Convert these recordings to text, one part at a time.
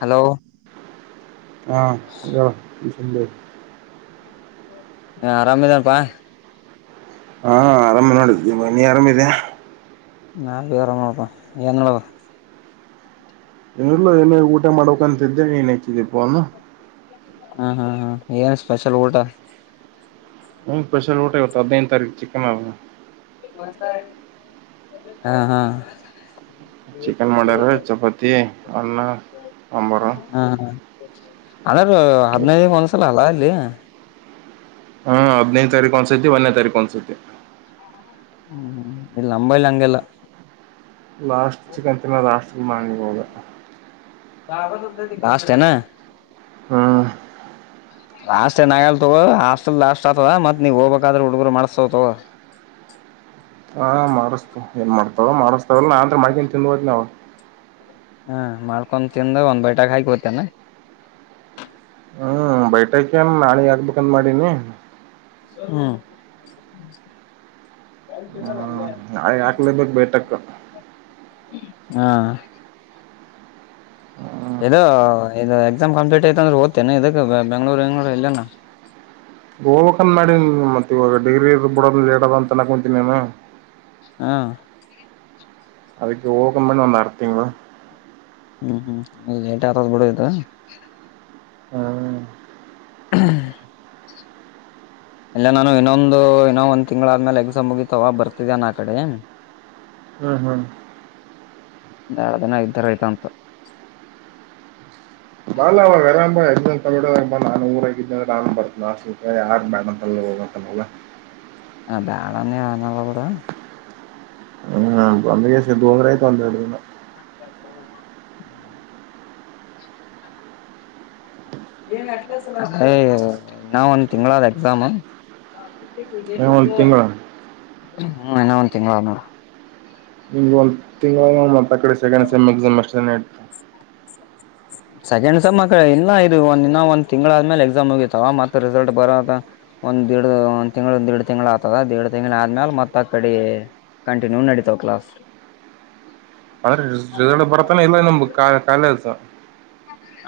Hello ಹಾ ಯ ಹ ಆರಾಮೇದಾಪಾ ಹಾ ಆರಾಮ ನೋಡಿದಿ ಬ ನೀ ಆರಾಮಿದ ನಾ ಬೇರೆಂಗಳಪ ನಿವ ಇಲ್ಲ ಏನ ಊಟ ಮಾಡ್ಕ್ಂತಿದ್ದೆ ಏನ್ ಹತಿದ್ದಿಪ್ಪ ಅನು ಹ ಹ್ಮ ಹ್ಮ ಏನ್ ಸ್ಪೆಷಲ್ ಊಟ ಹಂ ಸ್ಪೆಷಲ್ ಊಟ ಇವತ್ತು ಹದಿನೈದು ತಾರೀಕು ಚಿಕನ್ ಆಗ ಹಾ ಹಾ ಚಿಕನ್ ಮಾಡ್ಯಾರ ಚಪಾತಿ ಅನ್ನ ಸಾಂಬಾರು ಹಣಾರ ಹದ್ನೈದ ಒಂದಸಲ ಅಲ್ಲ ಅಲ್ಲಿ ಹಾ ಹದ್ನೈದು ತಾರೀಕು ಒನ್ಸತಿ ಒಂದೇ ತಾರೀಕು ಒನ್ಸತಿ ಹ್ಮ್್ಮ ಇಲ್ಲ ಅಂಬ ಇಲ್ಲ ಹಂಗೆಲ್ಲ ಲಾಸ್ಟ್ ಚಕ್ಕಂತ ನ ಲಾಸ್ಟ್ ಮಾಡಂಗ ಹೋದ ಬಾಬ ಸ ಕಾಸ್ಟ್ ನ ಹಾ ಲಾಸ್ಟ್ ಏನಾಗಲ್ತ ಹಾಸ್ಟಲ್ ಲಾಸ್ಟ್ ಆತದ ಮತ್ ನೀವ ಹೋಗ್ಬೇಕಾದ್ರ ಹುಡುಗರು ಮಾಡಸ್ತವತವ ಹಾ ಮಾಡಿಸ್ತ ಏನ್ ಮಾಡ್ತಾವ ಮಾಡಿಸಸ್ತಾವಲ್ಲ ನಾ ಅಂದ್ರೆ ಮಕನ್ ತಿಂದು ಹೋದ ನಾವ್ ಹ್ಮ ಮಾಡ್ಕೊೊಂಡ ತಿಿಂದ ಒಂದು ಬಯಟಾ ಹಾಯಕತೇನೆ ಹ್ಮ್ ಬೈಟಕೇಏನು ನಾಳೆ ಆಗ್ಬೇಕಂದ ಮಾಡೀಿನಿ ಹ್ಮ ಹ್ಮ್ ನಾಳೆ ಯಾಕ್ಲಬೇಕಕ್ ಬೇಟಕ್ ಹಾ ಹ್ಮ್ ಇ ಇದು ಎಕ್ಸಾಮ್ ಕಂಪ್ಲೀಟ್ ಐತ ಅಂದ್ರೆ ದ್ತೇನೆ ಇದಕ್ ಬೆಂಗ್ಗಳೂರುಂಗ್ಗಳೂರ್ ಇಲ್ಲನ ಹ ಹೋಗವಕಂದ ಮಾಡಿ ಮತ್ತತ್ ಇವಾಗ ಡಿಗ್ರಿ ಇರ ಬಿಡೋದ ಲೇಟ್ ಅದ ಅಂತ ಅನಕ ಕುಂತೀನಿ ನೀ ಹಾ ಅದಕ್ಕೆ ಊಕಂಬ ಒಂದ ಅರ್ಥೀಂಗ ಹ್ಮ್ ಹ್ಮ್ ಲೇಟ್ ಆರ್ ಬಿಡದು ಹ್ಮ್ ಹ್ಮ ಇಲ್ಲ ನಾನು ಇನ್ನೊಂದು ಇನ್ನೊ ಒಂದ್ ತಿಂಗ್ಗಳಾದ್ಮೇಲೆ ಎಕ್ಸಾಮ್ ಮುಗಿತವ ಬರ್ತಿದಾನ ಆ ಕಡೆ ಹ ಹ್ಮ್ ಹ್ಮ್ ಾಳ ದನ ಇದ್ದಾರಐ್ತ ಅಂತ ಬಾಲ್ ಅವಾಗ ಅರಾಮ್ ಇಂತ ಬಿಡ ನಾನು ಊರಾಗಿದ್ದಡಾನ್ ಬರ್ತ ಆ ಸ ಯಾರು ಮೇಡ ಅಂತಲ್ಲ ಹೋಗಂತನಲ್ಲ ಆ ಬೇಡ ಅನ್ನ ಅನಲ್ಲ ಕೂಡ ಹ್ಮ್ ಒಂದ ಂಗ್ರ ಆಯತು ಒಂದ ಹ ಅಯ ನಾ ಒಂದ ತಿಂಗಗಳಾದ ಎಕ್ಸಾಮ್ ಏ ಒಂದು ತಿಂಗಳು ಹ್ಮ ಇನ ಒಂದ ತಿಂಗಳ ನೋಡ ನಿಮ ಒಂದ ತಿಗಳ ಮತ್ತ ಕಡೆ ಸೆಕೆಂಡ್ ಸೆಮ್ ಎಸಾಮ್ ಅಷ್ಟ ಇತ ಸೆಕೆಂಡ್ಸ ಮಕ್ಕಳ ಇಲ್ಲ ಇದು ಒಂದಿನ ಒಂದ ತಿಂಗಳ ಆದ್ಮೇಲೆ ಎಕ್ಸಾಮ್ ಹೋಗಿತವ ಮತ್ರ ರಿಸಲ್ಟ್ ಬರದ ಒಂದ್ ಎರಡ್ ಒಂದ್ ತಿಂ್ಳ ಒಂದ್ೆರಡ್ ತಿಂ್ಳ ಆಗ್ತದ ದೇಡ್ ತಿಂಗ್ಳ ಆದ್ಮೇಾಲ ಮತ್ತತ್ ಕಡೆ ಕಂಟಿನ್ಯೂ ನಡತಾವ ಕ್ಲಾಸ್ ಅ್ರೆ ಬರ್ತಾನ ಇಲ್ಲ ನಿಮ ಕಾಲ ಅಸ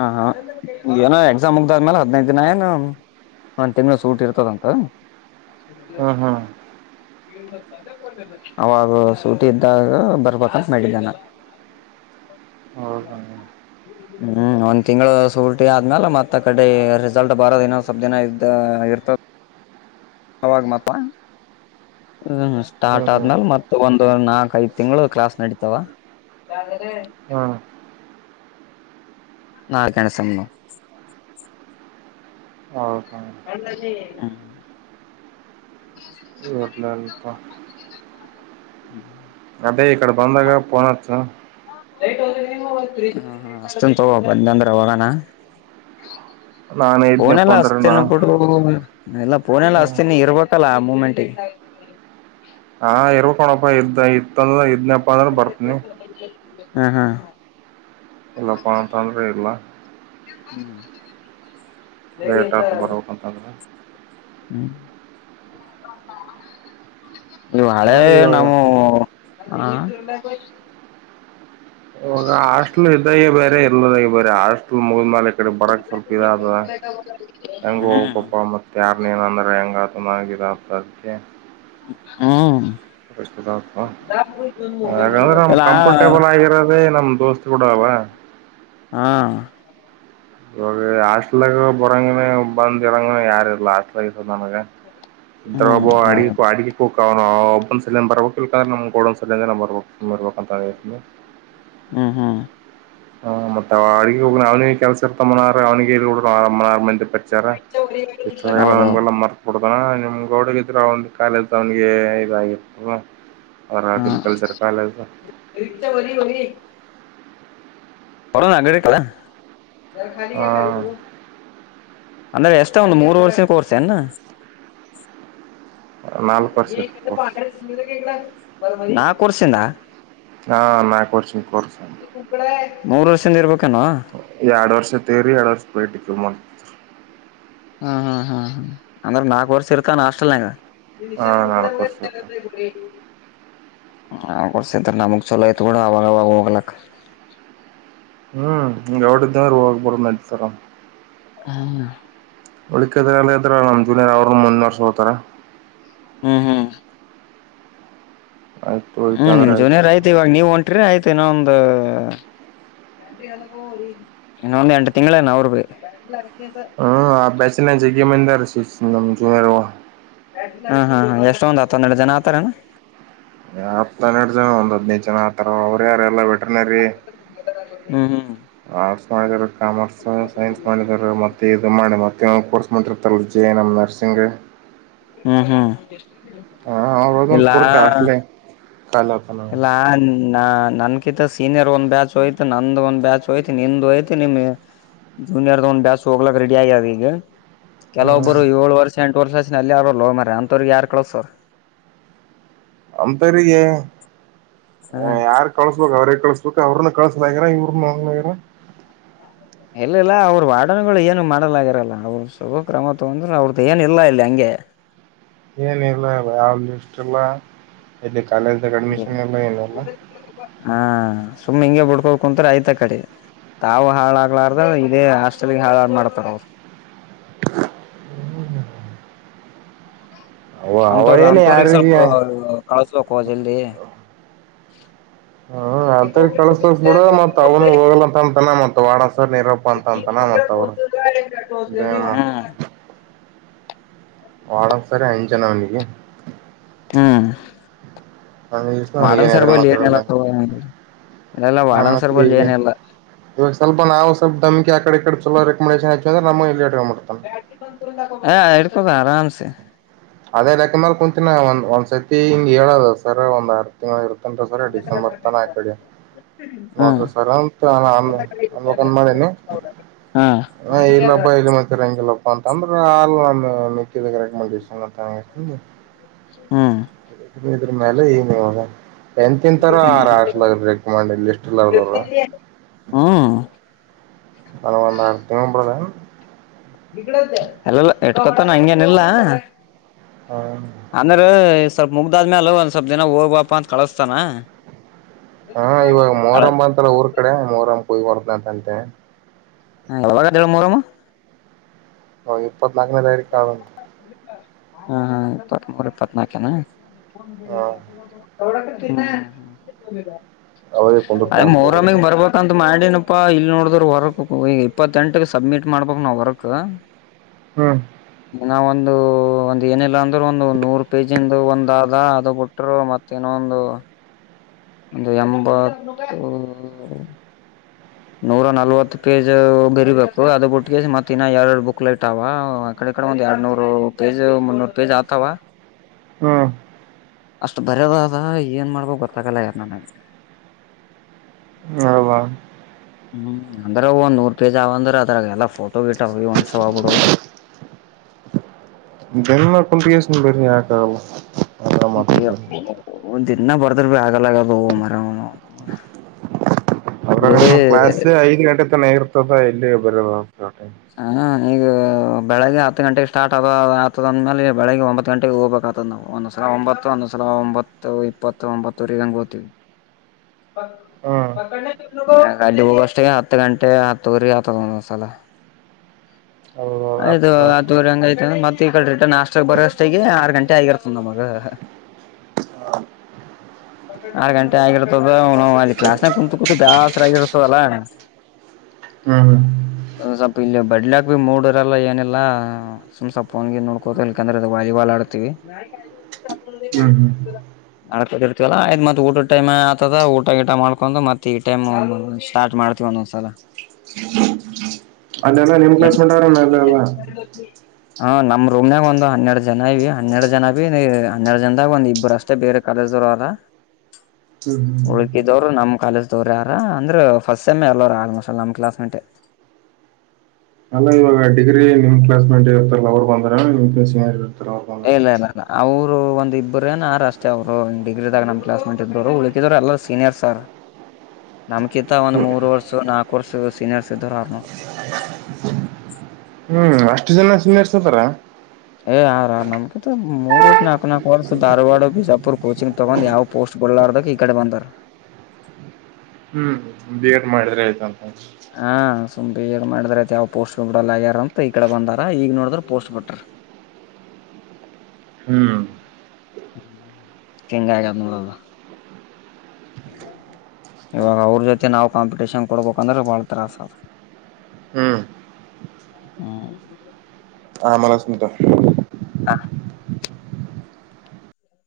ಹ ಹಾ ಏನೋ ಎಕ್ಸಾಮ್ ಮುಗ್ದಾದ್ಮೇಲೆ ಹದ್ನೈದು್ ದಿನ ಏನು ಹಾ ತೆಂಗಳಸ್ ಊಟ ಇರ್ತದಂತ ಹ್ಞೂ ಹ್ಞೂ ಅವಾಗ ಸೂಟಿ ಇದ್ದಾಗ ಬರ್ಬೇಕಂತ ಮಾಡಿದ್ದಾನ ಹೌದಾ ಹ್ಮ್ ಹ ಹ್ಮ್ ಒಂದ್ ತಿಂಗಗಳು ಸುಲ್ಟಿ ಆದ್ಮ್ಯಾಲ ಮತ್ತ ಕಡೆ ರಿಸಲ್ಟ್ ಬರೋದಿನ ಸ್ವಪ್ ದಿನ ಇದ್ದ ಇರ್ತದ ಅವವಾಗ ಮಾತ ಹ್ಮ್ ಸ್ಟಾರ್ಟ್ ಹ್ಮ್ ಆದ್ಮೇಾಲ ಮತ್ತ ಒಂದು ನಾಕ್ ಐದ್ ತಿಂಗಳು ಕ್ಲಾಸ್ ನಡತಾವ ಯಾದರೆ ಹಾಂ ನಾಲ್ ಗಣಸ ಹೌದಾ ನಲ್ಲದೇ ಹ ನಲ್ಪ್ಪ ಹ್ಮ್ ಅದೇ ಇಕಡೆ ಬಂದಾಗ ಪನಚ್ಚು ಹ ಹ ಅಷ್ಟನ್ ತಗ ಬಂದಂದ್ರೆ ಅವಾಗಾನ ನಾನ್ ಇದ್ನಪ್ಪ ನಲ್ಲ ಅಂದ್ರ ನಾ ಅತನು ಪಟ್ಟು ಎಲ್ಲ ಪಫೋನೆ ಎಲ್ಲ ಹಸ್ತೀನಿ ಇರ್ಬೇಕಲ್ಲ ಮೂಮೆಂಟ್ಗೆ ಹಾ ಇರ್ಕಣಪ್ಪ ಇದ್ದ ಇತ್ತಂದ್ರ ಇದ್ನಪ್ಪ ಅಂದ್ರ ಬರ್ತನಿ ಹ್ಮ ಹಾ ಇಲ್ಲ ಪಣ ತಂದರಿ ಇಲ್ಲ ಹ್ಮ್ ರೇಟ ಆಟ ಬರಂತರ ಹ್ಮ್ ಇವು ಹ ಹಳೆ ಇವಾಗ ನವು ಹ ಹಾಸ್ಟೆಲ್ ಇದಾಗ ಬೇರೆ ಇಲ್ಲದಾಗ ಬೇರೆ ಹಾಸ್ಟಲ್ ಮುಗದ ಮಾಲ ಈ ಕಡೆ ಬರಕ್ ಸ್ವಲ್ಪ ಇದಾದದ ಹೆಂಗ ಹೋಗ ಹ್ಮ್ ಪಪ್ಪ ಮತ್ತ ಯಾರ್ನ ನಂದ್ರ ಹೆಂಗ ಆತನಗಿದಸಧ್ಯೆ ಹ್ಮ ಷ್ಟಪ ಹಾಗಂದ್ರೆ ನಮ್ ಎಲ್ಲಾ ಕಂಫರ್ಟೇಬಲ್ ಆಗಿರೋದೇ ನಮ್ ದೋಸ್ತ್ ಕೂಡ ಅವಾ ಹ್ಮ್ ಇವಾಗ ಹಾಸ್ಲಾಗ ಬರಂಗನ ಬಂದ್ ಇರಂಗನ ಯಾರ ಇಲ್ಲ ಹ ಆಸ್ಟ್ಲ ನನಗೆ ಇದ್ರ ಹ್ಮ್ ಒಬ್ಬ ಅಡ ಹೌದು ಅಡ ಕೂ ನಾವವು ಒಬನ ಸಲಂದ ಬರ್ಬೇಕು ಇಲ್ಕಂದ್ರೆ ನಮ್ಮ ಗೋಡನ್ ಸಲಂದ್ರ ನ ಬರ್ಬೇಕು ಉಮರು ಬಕ ತಳತೀ ಹ್ಮ್ ಹ್ಮ್ ಹ ಮತ್ತೆ ಅವಳಗ ಹೋಗನ ಅವನಿಗೆ ಕೆಲ್ಸ ಇರ್ತ ಮನಾರ ಅವನಿಗೆ ಪ್ರಚಾರ ಎಷ್ಟಲ್ಲ ಹೌದು ನಮಗೆಲ್ಲ ಮಾರ್ತ ಕೊಡುತ್ತೆ ನಿಮ್ ಗೌಡಗ ಇದ್ರ ಒಂದು ಕಾಲಲ್ ಅವನಿಗೆ ಇದಾಗಿರ್ತ್ತಲ್ ಅವ ಹ್ಮ್ ಆಗ್ರಿಕಲ್ಚರ್ ಕಾಲೇಜ ಹೊರ ಕಲ ಹ ಅಂದ್ರೆ ಎಷ್ಟ ಒಂದು ಮೂರ್ ವರ್ಷ ಕೋರ್ಸ ನ್ನ ನಾಲ್ಕು ವರ್ಷ ನಾಲ್ಕು ವರ್ಷಿಂದ ಹಾ ನಾ ಕೊರ್ಚ ಕೊರ್ತ ಮೂರುರ್ಷಿಂದ ಇಬೇಕು ಎರಡ್ ವರ್ಷ ತೇರರಿ ಎರಡ್ ವರ್ಷ ಬೇಟ ಮ ಹ್ಮ್ ಹ್ಮ್ ಹ್ಮ್ ಹ್ಮ್ ಅಂದ್ರೆ ನಾಕಕ್ ವರ್ಷ ಇರ್ತಾಸ್ಟಲ್ನಂಗ ಹಾ ನಿಶಂತ ಮುಗಡ ನಾಲ್ಕು ವರ್ಷ ಇರ್ತ ಹ ಕೊಸಂತ ನಮುಕ ಚಲೋಯತುಾಗಾಗ ಹೋಗಲ ಹ್ಮ್ ಎಡ ಇದ್ದ ಹೂ ಹಾಗ ಬರೋ ತರ ಹ ಉಳಿಕದ್ರಲ್ಲ ಅದ್ರ ನಮ ಜೂನಿಯರ್ ಅವರು ಮುಂದ ವರ್ಸ ಹೋತಾರ ಹ್ಮ್ ಹ್ಮ್ ಆಯ್ತು ಹೋಯ್ತು ಹ್ಮ್ ಅಂದ್ರೆ ನಿಮ್ ಆಯ್ತು ಜೋನಿಯಾರ ಆಯ್ತ ಇವಾಗ ನೀವ್ ಹೊಂಟ್ರಿ ಆಯ್ತ ಇನ್ನೊಂದು ಇನ್ನು ಒಂದು ಎಂಟ ತಿಂನ್ನ ಅವರು ಹ್ಮ್ ಆ ಬ್ಯಾಚನ ಜಗ್ಯ ಮ ಅಂದ ನ ಜುನ ಹ್ಮ್ ಹ್ಮ ಎಷ್ಟೊಂದ್ ಆತ ಒಂದೆರಡು ಜನ ಆತಾರನಾ ಹನ್ನೆರಡು ಜನ ಒಂದ ಹದ್ನೈದು ಜನ ಆತರ ಅವರ ಯಾರ ಎಲ್ಲ ಬಿಟ್ಟ ಹ್ಮ್ ಹ್ಮ್ ಆರ್ಟ್ಸ್ ಮಾಡಾರ ಕಾಮರ್ಸ್ ಸೈನ್ಸ್ ಮಾಡಿದಾರ ಮತ್ತೆ ಇ ಮಾಡಿ ಮತ್ತೆ ಕೋರ್ಸ್ ಮಾಡ್ರ ಕ್ಟಲ್ ಜಯನಂ ನರ್ಸಿಂಗ್ ಹ್ಮ್ ಹ್ಮ್ ಹಾ ಅವಾಗೇನ್ ಇಲ್ಲಾ [unintelligible] ಹಾಸ್ಟ್ಲೆ ತಲೆತ್ತಲ್ಲ. ಇಲ್ಲಾ ನಾ ನನ್ಕಿಂತ ಸೀನಿಯರ್ ಒಂದ್ ಬ್ಯಾಚ್ ಹೋಯ್ತು ನಂದಂದು ಒಂದ್ ಬ್ಯಾಚ್ ಹೋಯ್ತ್ ನಿಂದ್ ಹೋಯ್ತ್ ನಿಮ್ಗೆ ಜೂನಿಯರ್ದ ಒಂದ್ ಬ್ಯಸ್ ಹೋಗ್ಲಕ್ ರೆಡಿ ಆಗ್ಯದ ಈಗ ಹ್ಮ್ ಕೆಲವೊಬ್ಬರು ಏಳ ವರ್ಷ ಎಂ ಪೊಲೀಸ್ ಸೇಷನ್ ಅಲ್ಲೆ ಅದಲ್ಲೋ ಮಾರಯ ಅಂತವ್ರಿಗೆ ಯಾರ್ ಕಳಸ್ತಾರ್ ಅಪೇರಿಗೆ ಹ ಯಾರ್ ಕಳ್ಸ್ಬೇಕಕ್ ಅವ್ರೇಗ್ ಕಳ್ಸ್ಬೇಕು ಅವ್ರನು ಕಳಸಲಾಗರ ಇವ್ರನುಗರ ಇಲ್ಲಿಲ್ಲ ಅವ್ರ ವಾಡನ್ಗಳು ಏನು ಮಾಡಲಾಗಿರಲ್ಲ ಅವ್ರ ಶುಭ ಕ್ರಮ ತೊಂದ್ರೆ ಅವ್ರ್ದ ಏನ ಇಲ್ಲ ಇಲ್ಲಿ ಹಂಗೆ [inaudible] ಏನಲ್ಲ ಇ ಯಲ್ಲಿ ಇಷ್ಟಲ್ಲ ಕಾಲಜ್ದ ಅಡ್ಮಿಶನ್ ಎಲ್ಲ ಏನಲ್ಲ ಹಾ ಸುಮ್ಮ್ ಹಿಂಗಗೆ ಬಿುಡ್ಕೋ ಕುಂತ್ರ ಆಯ್ತಾ ಕಡೆ ತಾವು ಹಾಳಾಗ್ಲಾರ್ದ ಇದೇ ಹಾಸ್ಟೆಲ್ಗೆ ಹಾಳಾಡ್ ಮಾಡತಾರ ಅವರು [inaudible] ಅವ ಅವ ಅಂಂತವರು ಏನ ಅಂತವ್ರಿಗೆ ಸ್ವಲ್ಪ ಯಾರಿಗೆ ಕಳ್ಸ್ಬೇಕು ಜಲ್ದಿ ಹ್ಮ ಅಂತರಿ ಕಳಸ ಬಿಡ ಮತ್ ಅವ್ನು ಹೋಗಲಂತ ಅಂತನ ಮತ್ ವಡ ನೀರಪ್ಪ ಅಂತ ಅಂತಾನ ಮತ್ತ [unintelligible] ಹ್ಮ್ ವಾರ್ಡನ್ ಸರಿ ಅಂಜನ ಅವ್ನಿಗಿ ಹ್ಮ್ ವಾರ್ಡನ್ ಸರ್ [unintelligible] ಬಲ್ಲಿ ಏನಿಲ್ಲ ಮಾತಾಡೋಲ್ಲ. ತಗೋ ಇಲ್ಲಲ್ಲ ಹ ವಾರ್ಡನ್ ಸರ್ ಮತ್ತೆ ಬಲ್ಲಿ ಹೀಗೆ ಏನಿಲ್ಲ ಇವಾಗ ಸ್ವಲ್ಪ ನಾವು ಸ್ವಲ್ಪ ದಮಕಿ ಆ ಕಡೆ ಕತೀವಿ ರೆಕಮಂಡೇಶನ್ ಹಾಕ್ಯಾರ ನಮ್ ಇಲ್ಲೇ ಇಟ್ಕೊಂಡ್ ಬಿ ಹ ಇಡ್ಕೋದ ಆರಾಮ ಸೆ ಅದೇದಾಕ ಮ್ರ ಕುಂತಿನ ಒಂದ್ ಒಂದ್ಸರ್ತಿ ಹಿಂಗಗೆ ಹೇಳದ ಸರ ಒಂದ್ ಆರ್ ತಿಂಗಳು ಇರುತ್ತೆ ಂತ ಸರ ಡಿಸೆಂಬರ್ ತಾನ ಆಕಡೆ ಹ್ಮ್ ನೋಡ್ರಿ ಸರ್ ಅಂತ ಅಮಕಂದ ಮಾಡನಿ ಹಾ ಹ ಇಲ್ಲಪ ಇಲ್ಲಿ ಮತ್ತರ ಹಂಗೆಲ್ಲಪ್ಪಾ ಅಂತ ತ್ರ ಆ [unintelligible] ಹ್ಮ ಇದ್ರ ಮೇಲೆ ಈ ನೀವ ಎಂತೆಂಥರಾ ಹಾಸ್ಲಗ್ ಬ್ರೇಕ್ ಮಾಡಿ ಲಿಸ್ಟ್ ಲಾಗಿದ್ದರ ಹ್ಮ್ ಬರ್ತದೇನ್ ಎಲ್ಲಲ್ಲ ಇಟ್ಕೊತಾನ ಹಂಗೆನಿಲ್ಲಾ ಹಾ ಅಂದ್ರ ಸ್ವಲ್ಪ್ ಮುಗ್ದಾದ್ಮ್ಯಾಲ ಒಂದ್ ಸ್ವಲ್ಪ್ ದಿನ ಹೋಗ್ಬಾಪ ಅಂತ್ ಕಳಸ್ತಾನ. ಹಾ ಇವಾಗ ಮೊಹರಂ ಅಂತಲ್ಲ ಊರ್ ಕಡೆ ಮೊಹ್ರಂ ಕೊಯ್ ಬರ್ತ್ನ್ ಅಂತಂತೆ. [unintelligible] ಮೂರಮ್ಮ ಓ ಇಪ್ಪತ್ನಾಲ್ಕನೇ ತಾರಿಕ್ ಆವೆ ಹಾ ಇಪ್ಪತ್ತ್ತ್ನೂರ ಇಪ್ಪತ್ನಾಕೆನಾ ಹಾ ಅವಾಗೆ ಕುಂದಿರ್ತಾವ ಅದೇ ಅಂತ ದೇವ್ರು ಮೊರಮಿಗ್ ಬರ್ಬಂತ ಮಾಡಿ ನಪಾ ಇಲ್ಲಿ ನೋಡಿದ್ರ ವರಕ್ ಈಗ ಇಪ್ಪತ್ತೆಂಟಗ ಸಬ್ಮಿಟ್ ಮಾಡ್ಬಕ್ ನಾವ್ ವರಕ್ ಹ್ಮ್ ನಾವ ಒಂದು ಒಂದ ಏನಿಲ್ಲ ಅಂದ್ರೆ ಒಂದು ನೂರು ಪೇಜಿಂದು ಒಂದ ಆದ ಅದು ಬಿಟ್ಟರು ಮತ್ತೇನೊಂದು ಹ ಒಂದು ಎಂಬತ್ತು ನೂರ ನಲ್ವತ್ತು ಪೇಜ್ ಬೆರೀಬೇಕು ಅದ ಬಿಟ್ಟಿಗೆ ಮತ್ತ ಇನ್ನ ಎರಡು ಬುಕ್ ಲೇಟ್ ಅವ ಕಡೆ ಒಂದ್ ಎರಡ್ನೂರು ಪೇಜ್ ಮುನ್ನೂರು ಪೇಜ್ ಆತವ ಹ್ಮ್ ಅಷ್ಟ್ ಬರದ ಅದ ಏನ್ ಮಾಡ್ಬೇಕೋ ಗೊತ್ತಾಗಲ್ಲ ಯಾರು ನನಗೆ ಹೌದಾ ಹ್ಮ್ ಅಂದ್ರೆ ಒಂದ್ ನೂರ್ ಪೇಜ್ ಅವಂದ್ರ ಅದ್ರಾಗ ಎಲ್ಲಾ ಫೋಟೋ ಗೀಟ್ ಅವ ಒಣ್ಸೋಗ್ಬಿಡ [unintelligible] ಹ ಮಾತಾಡ್ತಾರೆ [unintelligible] ಒಂದ್ ದಿನ್ನ ಬರ್ತಾರ ಭ ಆಗಲ್ಲಾಗ ಮರ ಅವರ ಇಲ್ಲಿ ನಮ್ಮ ಕ್ಲಾಸ್ ಐದು ಗಂಟೆ ತ ಇರ್ತದ ಎಲ್ಲಿ [unintelligible] ಹ ಈಗ ಬೆಳಗ್ಗೆ ಹತ್ತು ಗಂಟೆಗೆ ಸ್ಟಾರ್ಟ್ ಆದ ಆತದಂದ ಮೇಲೆ ಬೆಳಗ್ ಒಂಬತ್ತು ಗಂಟೆಗೆ ಹೋಗ್ಬೇಕ ಆತದ ನಾವು ಒಂದ್ಸಲ ಒಂಬತ್ತು ಒಂದ ಲ ಒಂಬತ್ತು ಇಪ್ಪತ್ತು ಒಂಬತ್ತೂರಂಗ ಹ್ಮ್ [unintelligible] ಅಲ್ಲಿ ಹೋಗುವ ಅಷ್ಟೇ ಹತ್ತು ಗಂಟೆ ಹತ್ತೂರಿ ಹದೊಂಸಲ ಹೌದೌದು ಆಯ್ದು ಅರ್ಥ ಆಯ್ತು. ಹತ್ತೂವರೆಂಗ್ ಆಯ್ತು ಅಂದ್ರೆ ಕಳರಿಟರ್ನ್ ನಾಸ್ಟರ್ ಬರೋಷ್ಟಗೆ ಆರ್ ಗಂಟೆ ಆಗಿರ್ತನ್ ನಮಗ [inaudible] ಆರ್ ಗಂಟೆ ಆಗಿರ್ತದ ಅಲ್ಲಿ ಕ್ಲಾಸ್ನಾಗ ಕುಂತು ಕುೂಂತು ಬ್ಯಾಸರ ಆಗಿರ್ತದಲ್ಲಾ ಹ್ಮ ಸ್ವಲ್ಪ ಇಲ್ಲಿ ಬಡ್ಲಾಕ್ ಭ ಮೂಡ ಇರಲ್ಲ ಏನಿಲ್ಲ ಸುಸ ಫೋನ್ಗೆ ನೋಡ್ಕೋತ ಇಂದ್ರೆ ಅದು ವಾಲಿಬಾಲ್ ಆಡ್ತತಿವಿ ನ ಕಾಯ ಹ್ಮ್ ಹ್ಮ್ ಆಡಕದ ಇರ್ತವಲ್ಲಾ ಆಯ್ತ್ ಊಟ ಟೈಮ್ ಆತದ ಊಟ ಗಿಟ ಮಾಡ್ಕೊಂಡು ಮತ್ತತ್ ಈ ಟೈಮ್ ಸ್ಟಾರ್ಟ್ ಮಾಡ್ತ ನ ಸಾರ ಅದೆಲ್ಲ ನಿಮ್ ಕ್ಲಸ್ ಮಾಡಟ್ರ ಎಲ್ಲಲ್ಲ ಹ ನಮ್ ರೂಮ್ನಾಗ ಒಂದು ಹೆರಡ್ ಜನೀ ಹನ್ನೆರಡ್ ಜನೀ ಹನ್ನೆಡ್ ಜನದಾಗ ಒ ಇಬ್ಬರು ಅಷ್ಟೇ ಬೇರೆ ಕಾಲೇಜ್ದ ಹ್ಮ್ ಹಳಕಿದವರು ನಮ್ಮ ಕಾಲಜ ಯಾರ ಅಂದ್ರ ಫಸ್ಟ್ ಸೆಮ್ ಎಲ್ಲೋರ ಆಲ್ಮೋಸ್ಟ್ ನಮ್ ಕ್ಲಾಸ್ ಮಂಟೆ ಅಲ್ಲ ಇವಾಗ ಡಿಗ್ರಿ ನಿಮ್ ಕ್ಲಾ ಮೇಟ್ ಇರ್ತಲ್ಲ ಅವರ್ ಬಂದಾರರ್ ಇಲ್ಲ ಇಲ್ಲ ಇಲ್ಲ ಅವವು ರು ಒಂದ ಇಬ್ರು ಏನ್ರ ಅಷ್ಟೇ ಅವರು ಡಿಗ್ರಿದಾಗ ನಮ್ ಕ್ಲಾಸ್ ಮಾಡಂಟ್ ಇದ್ರು ಉಳುಕಿದ್ರು ಎಲ್ಲರು ಸೀನಿಯರ್ ಸರ್ [unintelligible] ನಮ್ಕಿಂತ ಒಂದ್ ಮೂರ್ ವರ್ಷ ನಾಕು ವರ್ಷ ಸೀನಿಯರ್ಸ್ ಇದ್ದರು ಆರ್ನೋರು ಹ್ಮ್ ಅಷ್ಟು ಜನ ಸುನ್ನರ್ಸತಾರ ಏ ಆರ ನಮ್ ಮೂರ್ ವರ್ಷ ನಾಕಕ್ ನಾಲ್ಕು ವರ್ಷ ಧಾರವಾಡ ಬಿಜಾಪುರ್ ಕೋಚಿಂಗ್ ತೊಗೊಂಡ್ ಯಾವ ಪೋಸ್ಟ್ ಬಲಲಾರದ ಇ ಕಡೆ ಬಂದಾರ ಹ್ಮ್ ಬಿ ಎಡ್ ಮಾಡಿದ್ರೆ ಆಯ್ತಂತ ಹ ಸುಮ್ ಏಡ್ ಮಾಡಿದಾರ ಐತ್ ಯಾವ ಪೋಸ್ಟ್ ಬಿ ಬಿಡಲ್ಲಗ್ಯಾರ ಅಂತ ಈ ಕಡೆ ಬಂದಾರ ಈಗ ನೋಡಿದ್ರ ಪೋಸ್ಟ್ ಬಿಟ್ರ ಹ್ಮ್ [unintelligible] ಕೆಂಗಂಗಾಯಗ ನಲ್ಲ ಇವಾಗ ಅವ್ರ ಜೊತೆ ನಾವವು ಕಾಂಪಿಟಷನ್ ಕೊಡ್ಬೇಕಂದ್ರೆ ಬಾಳ ತತ್ರಾಸ್ ಅ ಹ್ಮ್ ಹ್ಮ ಹ ಮಲ ಸಟ